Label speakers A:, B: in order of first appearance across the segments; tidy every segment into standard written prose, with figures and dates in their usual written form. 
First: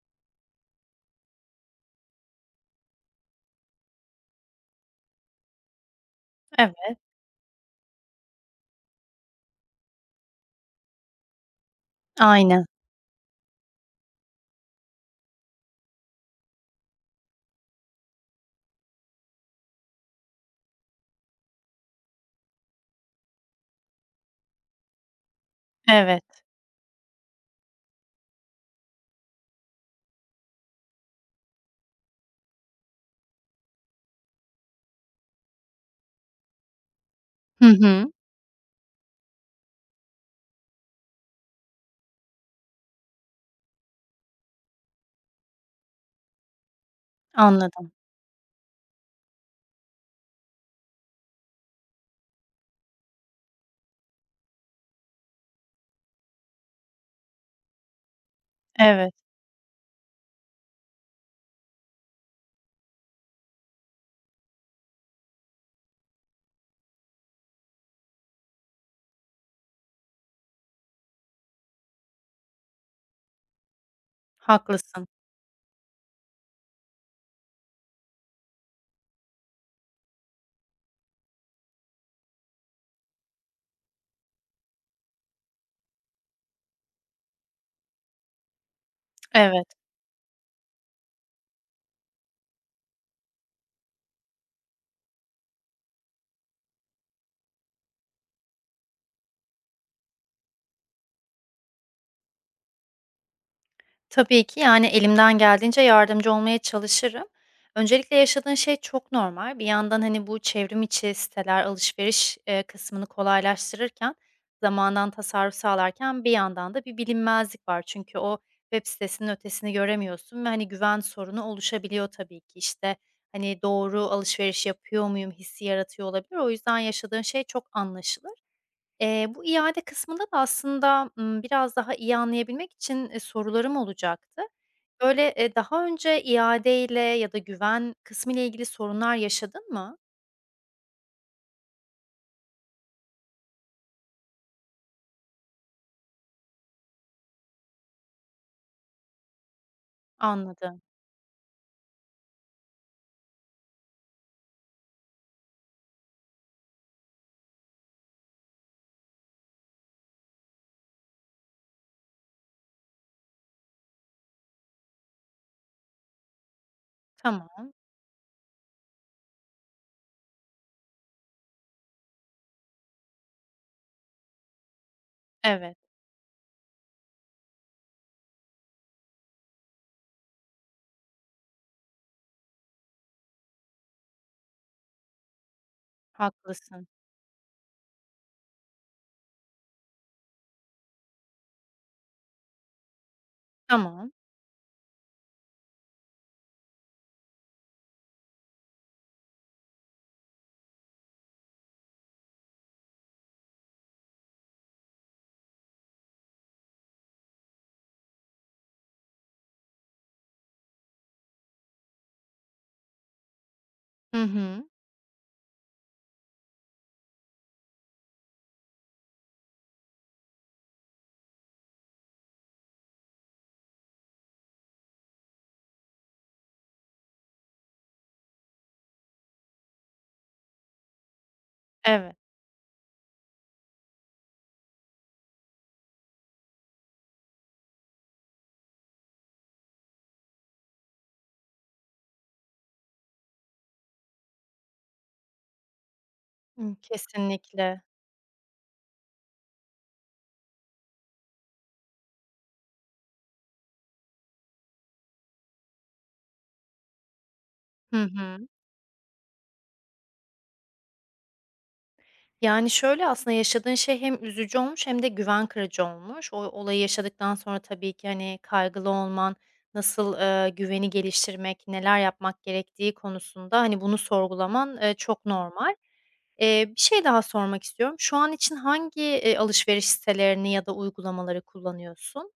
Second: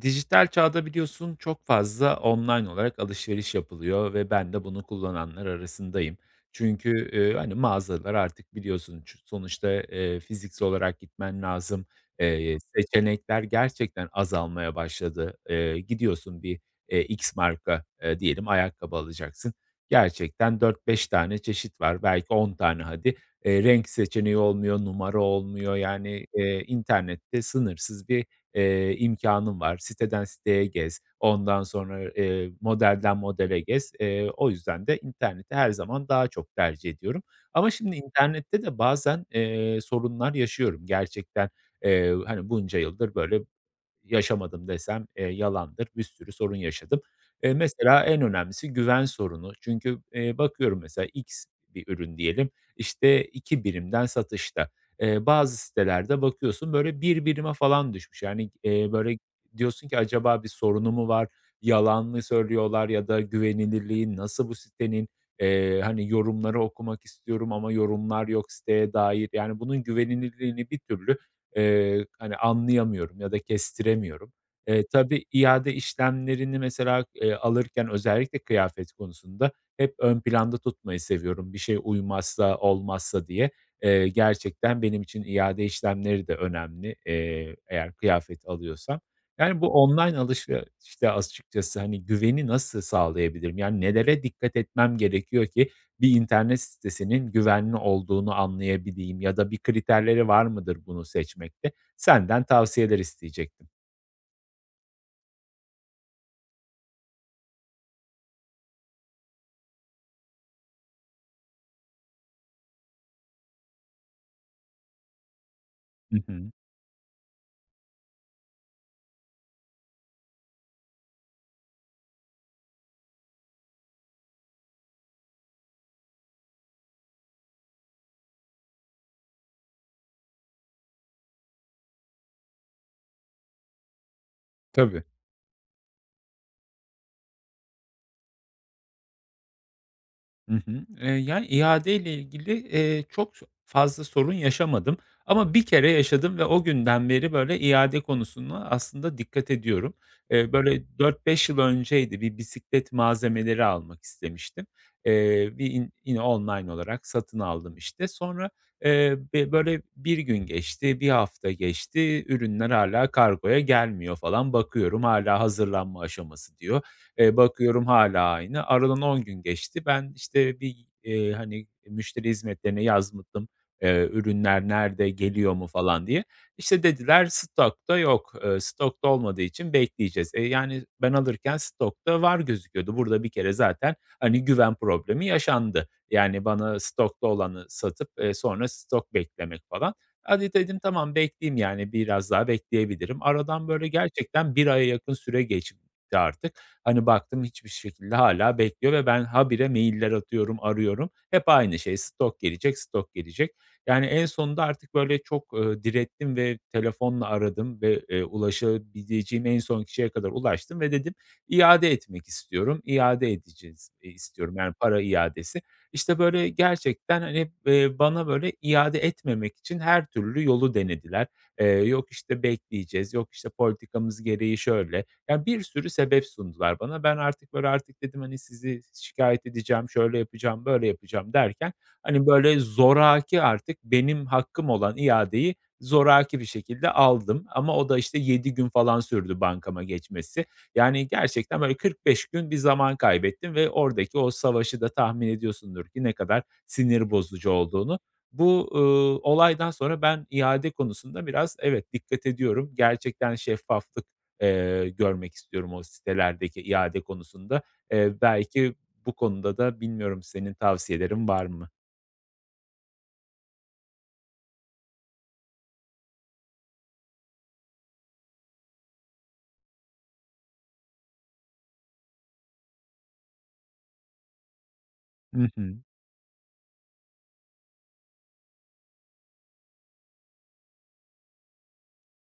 A: Dijital çağda biliyorsun çok fazla online olarak alışveriş yapılıyor ve ben de bunu kullananlar arasındayım.
B: Evet,
A: Çünkü, hani, mağazalar artık biliyorsun sonuçta, fiziksel olarak gitmen lazım. Eee,
B: aynen.
A: seçenekler gerçekten azalmaya başladı. Gidiyorsun bir, X marka, diyelim ayakkabı alacaksın. Gerçekten dört beş tane çeşit var, belki 10 tane hadi. Renk seçeneği olmuyor, numara olmuyor. Yani,
B: Evet.
A: internette sınırsız bir imkânın var. Siteden siteye gez, ondan sonra, modelden modele gez. O yüzden de interneti her zaman daha çok tercih ediyorum.
B: Hı
A: Ama şimdi
B: hı,
A: internette de bazen, sorunlar yaşıyorum gerçekten. Hani, bunca yıldır böyle yaşamadım desem, yalandır. Bir sürü sorun yaşadım. Eee,
B: anladım.
A: mesela en önemlisi güven sorunu. Çünkü, bakıyorum mesela X bir ürün diyelim, işte, 2 birimden satışta. Bazı sitelerde bakıyorsun, böyle, bir birime falan düşmüş. Yani,
B: Evet,
A: böyle, diyorsun ki acaba bir sorunu mu var, yalan mı söylüyorlar ya da güvenilirliği nasıl bu sitenin? Hani, yorumları okumak istiyorum ama yorumlar yok siteye dair. Yani, bunun güvenilirliğini bir türlü hani, anlayamıyorum ya da kestiremiyorum. Eee,
B: haklısın.
A: tabii iade işlemlerini mesela, alırken özellikle kıyafet konusunda hep ön planda tutmayı seviyorum. Bir şey uymazsa, olmazsa diye. Gerçekten benim için iade işlemleri de önemli, eğer kıyafet alıyorsam. Yani
B: Evet.
A: bu online alışverişte açıkçası, hani, güveni nasıl sağlayabilirim? Yani nelere dikkat etmem gerekiyor ki bir internet sitesinin güvenli olduğunu anlayabileyim ya da bir kriterleri var mıdır bunu seçmekte? Senden tavsiyeler isteyecektim.
B: Tabii ki, yani, elimden geldiğince yardımcı olmaya çalışırım. Öncelikle yaşadığın şey çok normal. Bir yandan, hani, bu çevrim içi siteler alışveriş, kısmını kolaylaştırırken, zamandan tasarruf
A: Hı
B: sağlarken bir
A: hı.
B: yandan da bir bilinmezlik var. Çünkü o web sitesinin ötesini göremiyorsun ve, hani, güven sorunu oluşabiliyor tabii ki. İşte, hani, doğru alışveriş yapıyor muyum hissi yaratıyor olabilir. O yüzden yaşadığın şey çok anlaşılır. Bu iade kısmında da aslında, biraz daha iyi anlayabilmek için, sorularım olacaktı.
A: Tabii.
B: Böyle, daha önce iadeyle ya da güven kısmıyla ilgili sorunlar yaşadın mı?
A: Hı hı. Yani, iadeyle ilgili, çok fazla sorun yaşamadım ama bir kere yaşadım ve o günden beri, böyle, iade konusuna aslında dikkat ediyorum. Eee,
B: Anladım.
A: böyle, dört beş yıl önceydi, bir bisiklet malzemeleri almak istemiştim. Bir in yine online olarak satın aldım, işte. Sonra, be böyle, bir gün geçti, bir hafta geçti, ürünler hala kargoya gelmiyor falan. Bakıyorum hala hazırlanma aşaması diyor. Eee,
B: Tamam.
A: bakıyorum hala aynı. Aradan 10 gün geçti. Ben, işte, bir, hani, müşteri hizmetlerine yazdım, ürünler nerede, geliyor mu
B: Evet,
A: falan diye. İşte, dediler stokta yok. Stokta olmadığı için bekleyeceğiz. E, yani, ben alırken stokta var gözüküyordu. Burada bir kere zaten, hani, güven problemi yaşandı. Yani, bana
B: haklısın.
A: stokta olanı satıp, sonra stok beklemek falan. Hadi dedim, tamam bekleyeyim, yani, biraz daha bekleyebilirim. Aradan böyle
B: Tamam.
A: gerçekten bir aya yakın süre geçti artık. Hani, baktım hiçbir şekilde hala bekliyor ve ben habire mailler atıyorum, arıyorum. Hep aynı şey, stok gelecek, stok gelecek. Yani, en sonunda artık, böyle, çok, direttim ve telefonla aradım ve, ulaşabileceğim en son kişiye kadar ulaştım ve dedim, iade etmek istiyorum, iade edeceğiz."
B: Hı
A: İstiyorum,
B: hı.
A: yani, para iadesi. İşte, böyle, gerçekten, hani, bana, böyle, iade etmemek için her türlü yolu denediler. Yok, işte, bekleyeceğiz, yok, işte, politikamız gereği şöyle, ya, bir sürü sebep sundular bana. Ben artık, böyle, artık dedim, hani, sizi şikayet edeceğim, şöyle yapacağım, böyle yapacağım derken,
B: Evet.
A: hani, böyle, zoraki artık benim hakkım olan iadeyi zoraki bir şekilde aldım ama o da, işte, 7 gün falan sürdü bankama geçmesi. Yani, gerçekten, böyle, 45 gün bir zaman kaybettim ve oradaki o savaşı da tahmin ediyorsundur ki ne kadar sinir bozucu
B: Kesinlikle.
A: olduğunu. Bu, olaydan sonra ben iade konusunda biraz evet, dikkat ediyorum. Gerçekten şeffaflık görmek istiyorum o sitelerdeki iade konusunda.
B: Hı
A: Eee,
B: hı.
A: belki bu konuda da bilmiyorum senin tavsiyelerin var mı?
B: Yani, şöyle aslında yaşadığın şey hem üzücü olmuş hem de güven kırıcı olmuş. O olayı yaşadıktan sonra tabii ki, hani, kaygılı olman, nasıl, güveni geliştirmek, neler yapmak gerektiği konusunda, hani, bunu sorgulaman, çok
A: Hı
B: normal.
A: hı.
B: Bir şey daha sormak istiyorum. Şu an için hangi, alışveriş sitelerini ya da uygulamaları kullanıyorsun?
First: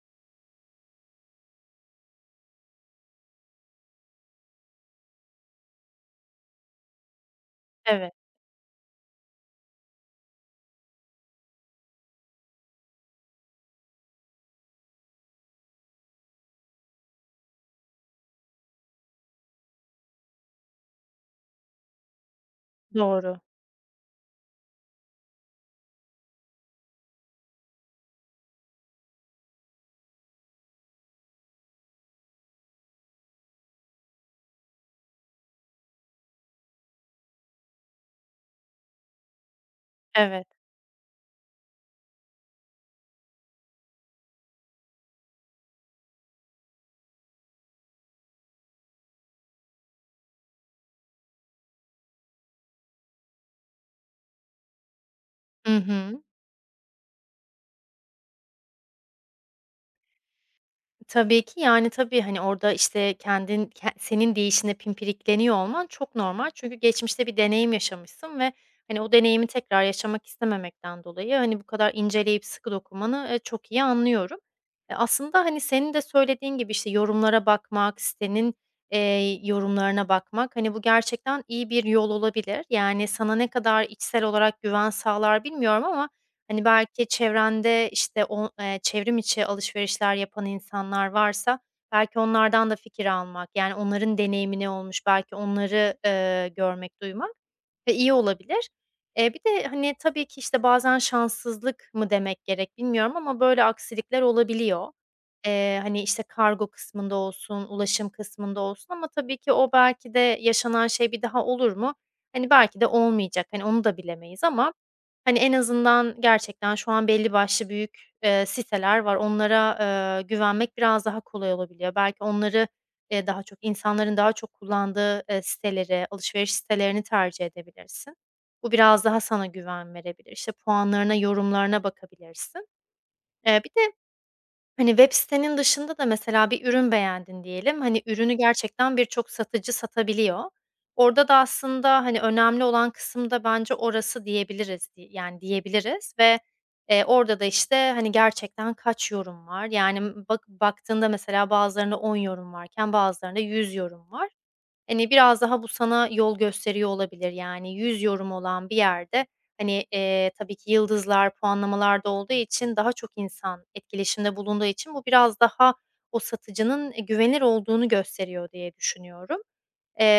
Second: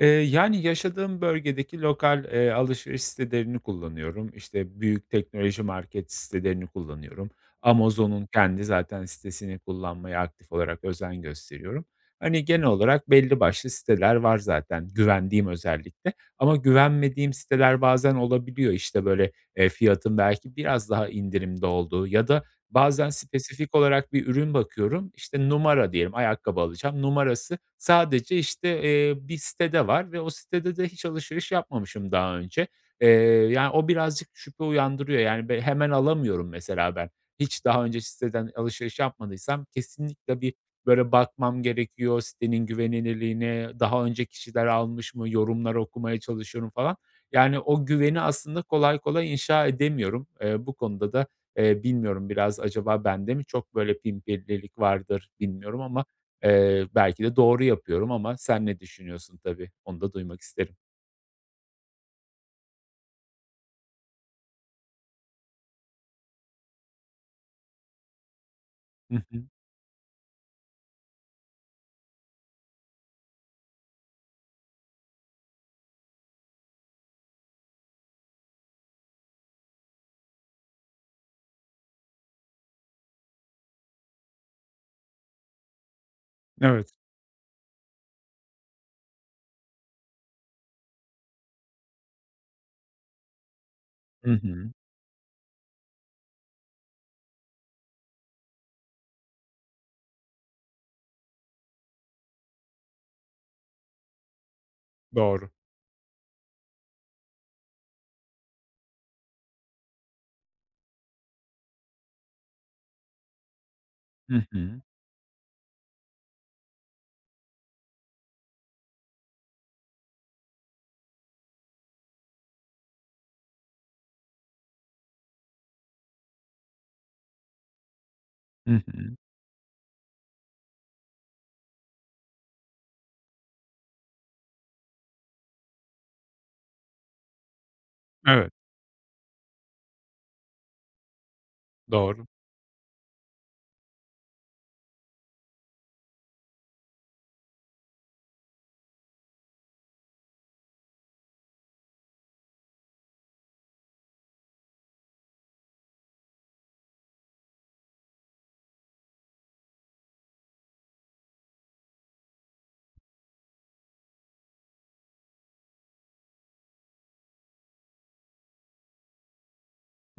A: Yani, yaşadığım bölgedeki lokal, alışveriş sitelerini kullanıyorum. İşte, büyük teknoloji market sitelerini kullanıyorum.
B: Evet,
A: Amazon'un kendi zaten sitesini kullanmaya aktif olarak özen gösteriyorum. Hani, genel olarak belli başlı siteler var zaten güvendiğim özellikle ama güvenmediğim siteler bazen olabiliyor. İşte, böyle, fiyatın belki biraz daha indirimde olduğu ya da bazen
B: doğru.
A: spesifik olarak bir ürün bakıyorum. İşte numara diyelim, ayakkabı alacağım. Numarası sadece, işte, bir sitede var ve o sitede de hiç alışveriş yapmamışım daha önce. Eee, yani, o birazcık şüphe uyandırıyor. Yani, hemen alamıyorum mesela ben. Hiç daha önce siteden alışveriş yapmadıysam kesinlikle
B: Evet.
A: bir, böyle, bakmam gerekiyor sitenin güvenilirliğine, daha önce kişiler almış mı, yorumları okumaya çalışıyorum falan. Yani, o güveni aslında kolay kolay inşa edemiyorum. Bu konuda da bilmiyorum biraz acaba bende mi çok böyle pimpirlilik vardır
B: Hı
A: bilmiyorum ama,
B: hı.
A: belki de doğru yapıyorum ama sen ne düşünüyorsun tabii, onu da duymak isterim.
B: Tabii ki. Yani, tabii, hani, orada, işte, kendin senin deyişinle pimpirikleniyor olman çok normal. Çünkü geçmişte bir deneyim yaşamışsın ve, hani, o
A: Hı hı.
B: deneyimi tekrar yaşamak istememekten dolayı, hani, bu kadar inceleyip sıkı dokumanı, çok iyi anlıyorum. E, aslında, hani, senin de söylediğin gibi, işte, yorumlara bakmak, sitenin, yorumlarına bakmak, hani, bu gerçekten iyi bir yol olabilir. Yani, sana ne kadar içsel olarak güven sağlar bilmiyorum ama hani,
A: Evet.
B: belki çevrende, işte, o çevrim içi alışverişler yapan insanlar varsa belki onlardan da fikir almak, yani, onların
A: Hı
B: deneyimi ne
A: hı.
B: olmuş, belki onları, görmek, duymak ve iyi olabilir. Bir de, hani, tabii ki, işte, bazen şanssızlık mı demek gerek bilmiyorum ama böyle aksilikler olabiliyor.
A: Doğru.
B: Hani, işte, kargo kısmında olsun, ulaşım kısmında olsun ama tabii ki o belki de yaşanan şey bir daha olur mu? Hani, belki de olmayacak. Hani, onu da bilemeyiz
A: Hı
B: ama
A: hı.
B: hani, en azından gerçekten şu an belli başlı büyük, siteler var. Onlara, güvenmek biraz daha kolay olabiliyor. Belki onları, daha çok insanların daha çok kullandığı, siteleri, alışveriş sitelerini tercih edebilirsin. Bu
A: Hı
B: biraz
A: hı.
B: daha sana güven verebilir. İşte, puanlarına, yorumlarına bakabilirsin. Bir de hani, web sitenin dışında da mesela bir ürün beğendin diyelim. Hani, ürünü
A: Evet,
B: gerçekten birçok satıcı satabiliyor. Orada da aslında, hani,
A: doğru.
B: önemli olan kısım da bence orası diyebiliriz di yani, diyebiliriz ve, orada da, işte, hani, gerçekten kaç yorum var? Yani, baktığında mesela bazılarında 10 yorum varken bazılarında 100 yorum var. Hani, biraz daha bu sana yol gösteriyor olabilir. Yani 100 yorum olan bir yerde, hani, tabii ki yıldızlar, puanlamalar da olduğu için daha çok insan etkileşimde bulunduğu için bu biraz daha o satıcının, güvenilir olduğunu gösteriyor diye düşünüyorum.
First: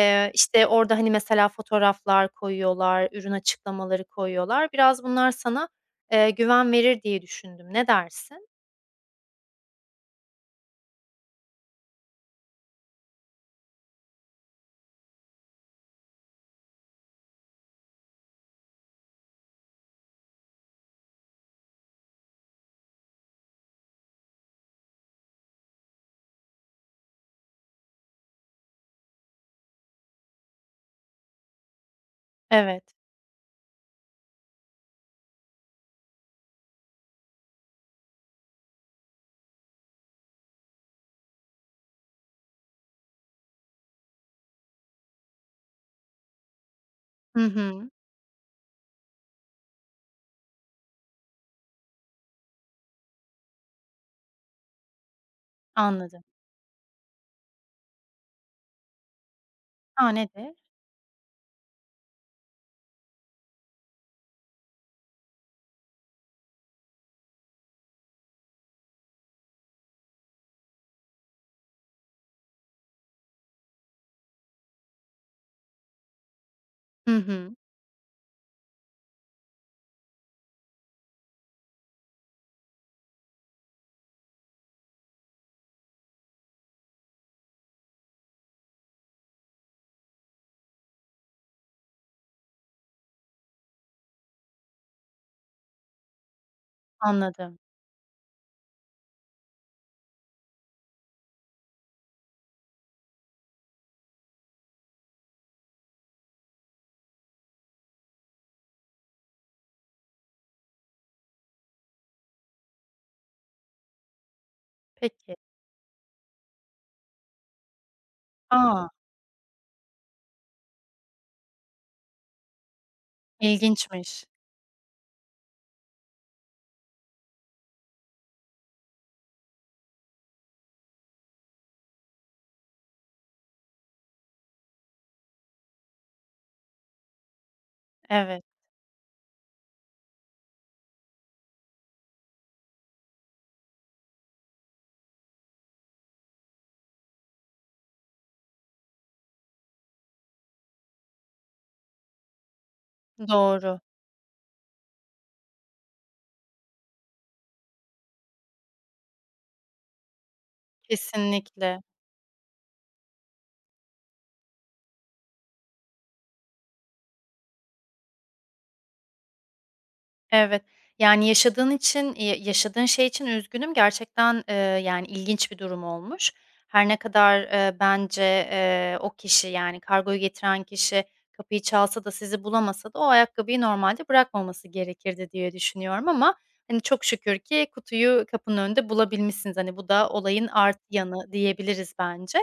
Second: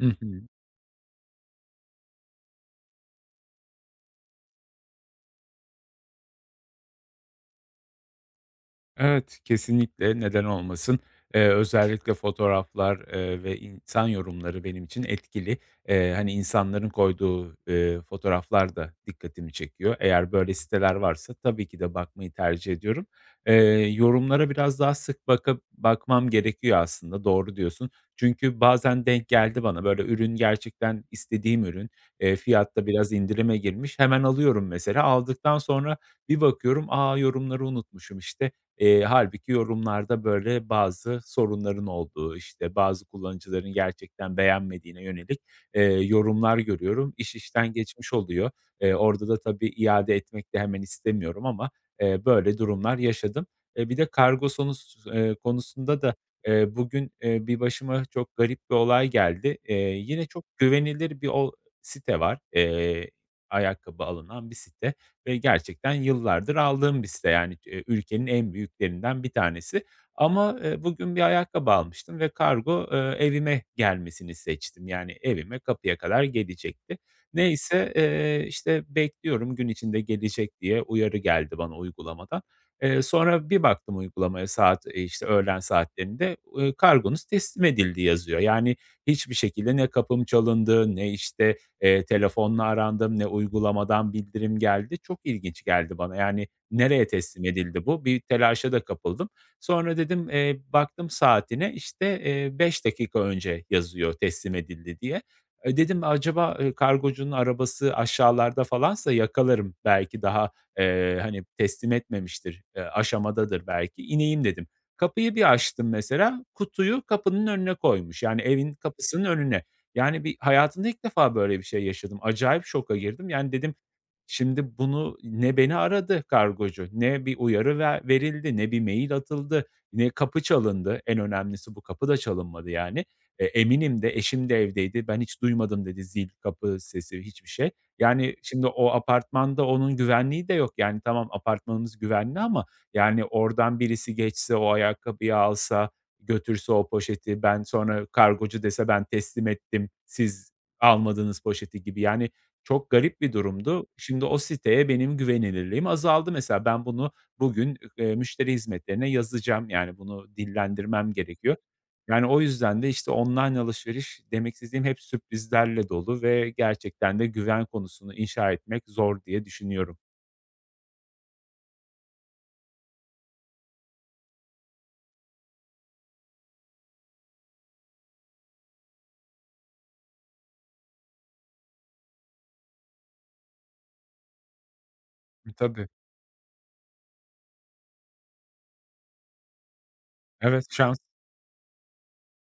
A: Hı hı.
B: İşte, orada, hani, mesela fotoğraflar koyuyorlar, ürün açıklamaları koyuyorlar. Biraz bunlar sana, güven verir diye düşündüm. Ne dersin?
A: Evet, kesinlikle, neden olmasın. Özellikle fotoğraflar, ve insan yorumları benim için etkili. Hani, insanların koyduğu, fotoğraflar da dikkatimi çekiyor. Eğer böyle siteler varsa tabii ki de bakmayı tercih ediyorum. Eee, yorumlara biraz daha sık bakıp bakmam gerekiyor aslında, doğru diyorsun. Çünkü bazen denk geldi bana, böyle, ürün gerçekten istediğim ürün, fiyatta
B: Evet.
A: biraz indirime girmiş. Hemen alıyorum mesela. Aldıktan sonra bir bakıyorum, "A, yorumları unutmuşum, işte, hâlbuki yorumlarda, böyle, bazı sorunların olduğu, işte, bazı kullanıcıların gerçekten beğenmediğine yönelik, yorumlar görüyorum. İş
B: Hı
A: işten
B: hı.
A: geçmiş oluyor. Orada da tabii iade etmek de hemen istemiyorum ama, böyle durumlar yaşadım. Bir de kargo sonus konusunda da,
B: Anladım.
A: bugün, bir başıma çok garip bir olay geldi. Eee,
B: A,
A: yine çok
B: nedir?
A: güvenilir bir site var. Ayakkabı alınan bir site ve gerçekten yıllardır aldığım bir site. Yani, ülkenin en büyüklerinden bir tanesi ama, bugün bir ayakkabı almıştım ve kargo, evime gelmesini seçtim. Yani, evime, kapıya kadar gelecekti.
B: Hı hı.
A: Neyse, işte, bekliyorum gün içinde gelecek diye uyarı geldi bana uygulamadan. Sonra bir baktım uygulamaya saat, işte, öğlen saatlerinde, "Kargonuz teslim edildi." yazıyor. Yani, hiçbir şekilde ne kapım çalındı ne, işte, telefonla arandım, ne uygulamadan bildirim geldi. Çok ilginç geldi bana. Yani, nereye teslim
B: Anladım.
A: edildi bu? Bir telaşa da kapıldım. Sonra dedim, baktım saatine, işte, 5 dakika önce yazıyor teslim edildi diye. E, dedim acaba, kargocunun arabası aşağılarda falansa yakalarım. Belki daha, hani, teslim etmemiştir, aşamadadır belki. İneyim dedim. Kapıyı
B: Peki.
A: bir açtım mesela, kutuyu kapının önüne koymuş. Yani, evin
B: Aa.
A: kapısının önüne. Yani, bir hayatımda ilk defa böyle bir şey yaşadım. Acayip şoka girdim. Yani, dedim,
B: İlginçmiş.
A: şimdi bunu ne beni aradı kargocu, ne bir uyarı verildi, ne bir mail atıldı, ne kapı çalındı. En önemlisi bu, kapı da çalınmadı, yani. E, eminim de eşim de evdeydi. Ben hiç duymadım dedi zil, kapı sesi, hiçbir şey. Yani,
B: Evet,
A: şimdi o apartmanda onun güvenliği de yok. Yani, tamam apartmanımız güvenli ama, yani, oradan birisi geçse, o ayakkabıyı alsa, götürse o poşeti, ben sonra kargocu dese ben teslim ettim, siz almadınız poşeti gibi. Yani çok garip bir
B: doğru.
A: durumdu. Şimdi o siteye benim güvenilirliğim azaldı mesela. Ben bunu bugün, müşteri hizmetlerine yazacağım. Yani bunu dillendirmem gerekiyor.
B: Kesinlikle.
A: Yani o yüzden de, işte, online alışveriş demek istediğim hep sürprizlerle dolu ve gerçekten de güven konusunu inşa etmek zor diye düşünüyorum.
B: Evet. Yani, yaşadığın için, yaşadığın şey için üzgünüm. Gerçekten, yani, ilginç bir durum olmuş. Her ne kadar, bence, o kişi, yani, kargoyu getiren kişi kapıyı çalsa da sizi bulamasa da o ayakkabıyı normalde bırakmaması gerekirdi diye
A: E, tabii.
B: düşünüyorum ama, hani, çok şükür ki kutuyu kapının önünde bulabilmişsiniz. Hani, bu da olayın
A: Evet,
B: artı
A: şans
B: yanı diyebiliriz bence.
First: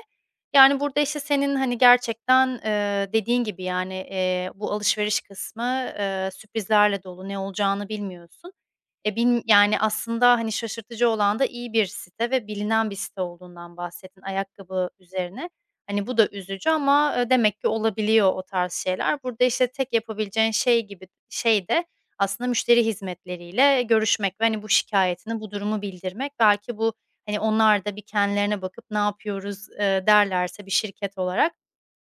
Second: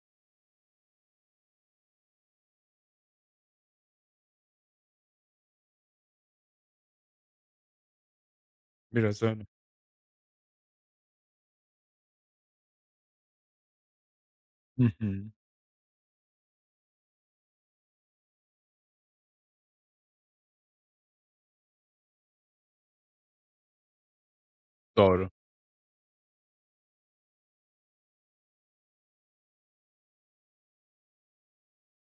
B: Yani, burada, işte, senin, hani, gerçekten, dediğin gibi, yani, bu alışveriş kısmı, sürprizlerle dolu, ne olacağını bilmiyorsun. E,
A: biraz
B: bilm
A: öyle.
B: yani, aslında, hani, şaşırtıcı olan da iyi bir site ve bilinen bir site olduğundan bahsettin ayakkabı
A: Hı hı.
B: üzerine. Hani, bu da üzücü ama, demek ki olabiliyor o tarz şeyler. Burada, işte, tek yapabileceğin şey gibi şey de aslında müşteri hizmetleriyle görüşmek ve, hani, bu
A: Doğru.
B: şikayetini bu durumu bildirmek. Belki bu hani, onlar da bir kendilerine bakıp ne yapıyoruz, derlerse bir şirket olarak,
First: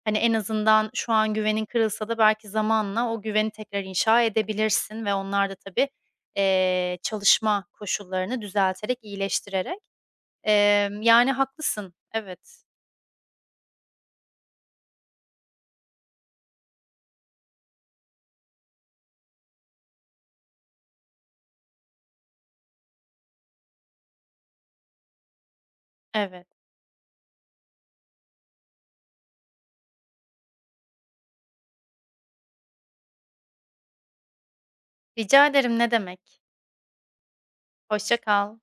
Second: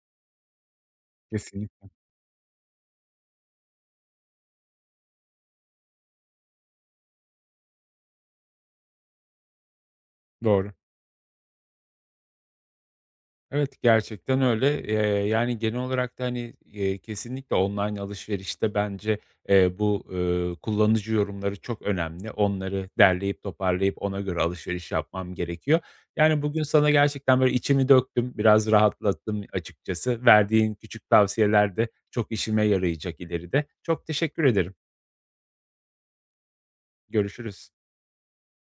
B: hani, en azından şu an güvenin
A: Kesinlikle,
B: kırılsa da belki zamanla o güveni tekrar inşa edebilirsin ve onlar da tabii, çalışma koşullarını düzelterek, iyileştirerek.
A: doğru.
B: Yani haklısın. Evet,
A: Evet, gerçekten öyle. Yani, genel olarak da, hani, kesinlikle online alışverişte bence, bu, kullanıcı yorumları çok önemli. Onları derleyip toparlayıp ona göre alışveriş yapmam gerekiyor. Yani,
B: evet.
A: bugün sana gerçekten böyle içimi döktüm, biraz rahatlattım açıkçası. Verdiğin küçük tavsiyeler de çok işime yarayacak ileride. Çok teşekkür ederim.
B: Rica ederim, ne demek.
A: Görüşürüz.
B: Hoşça kal.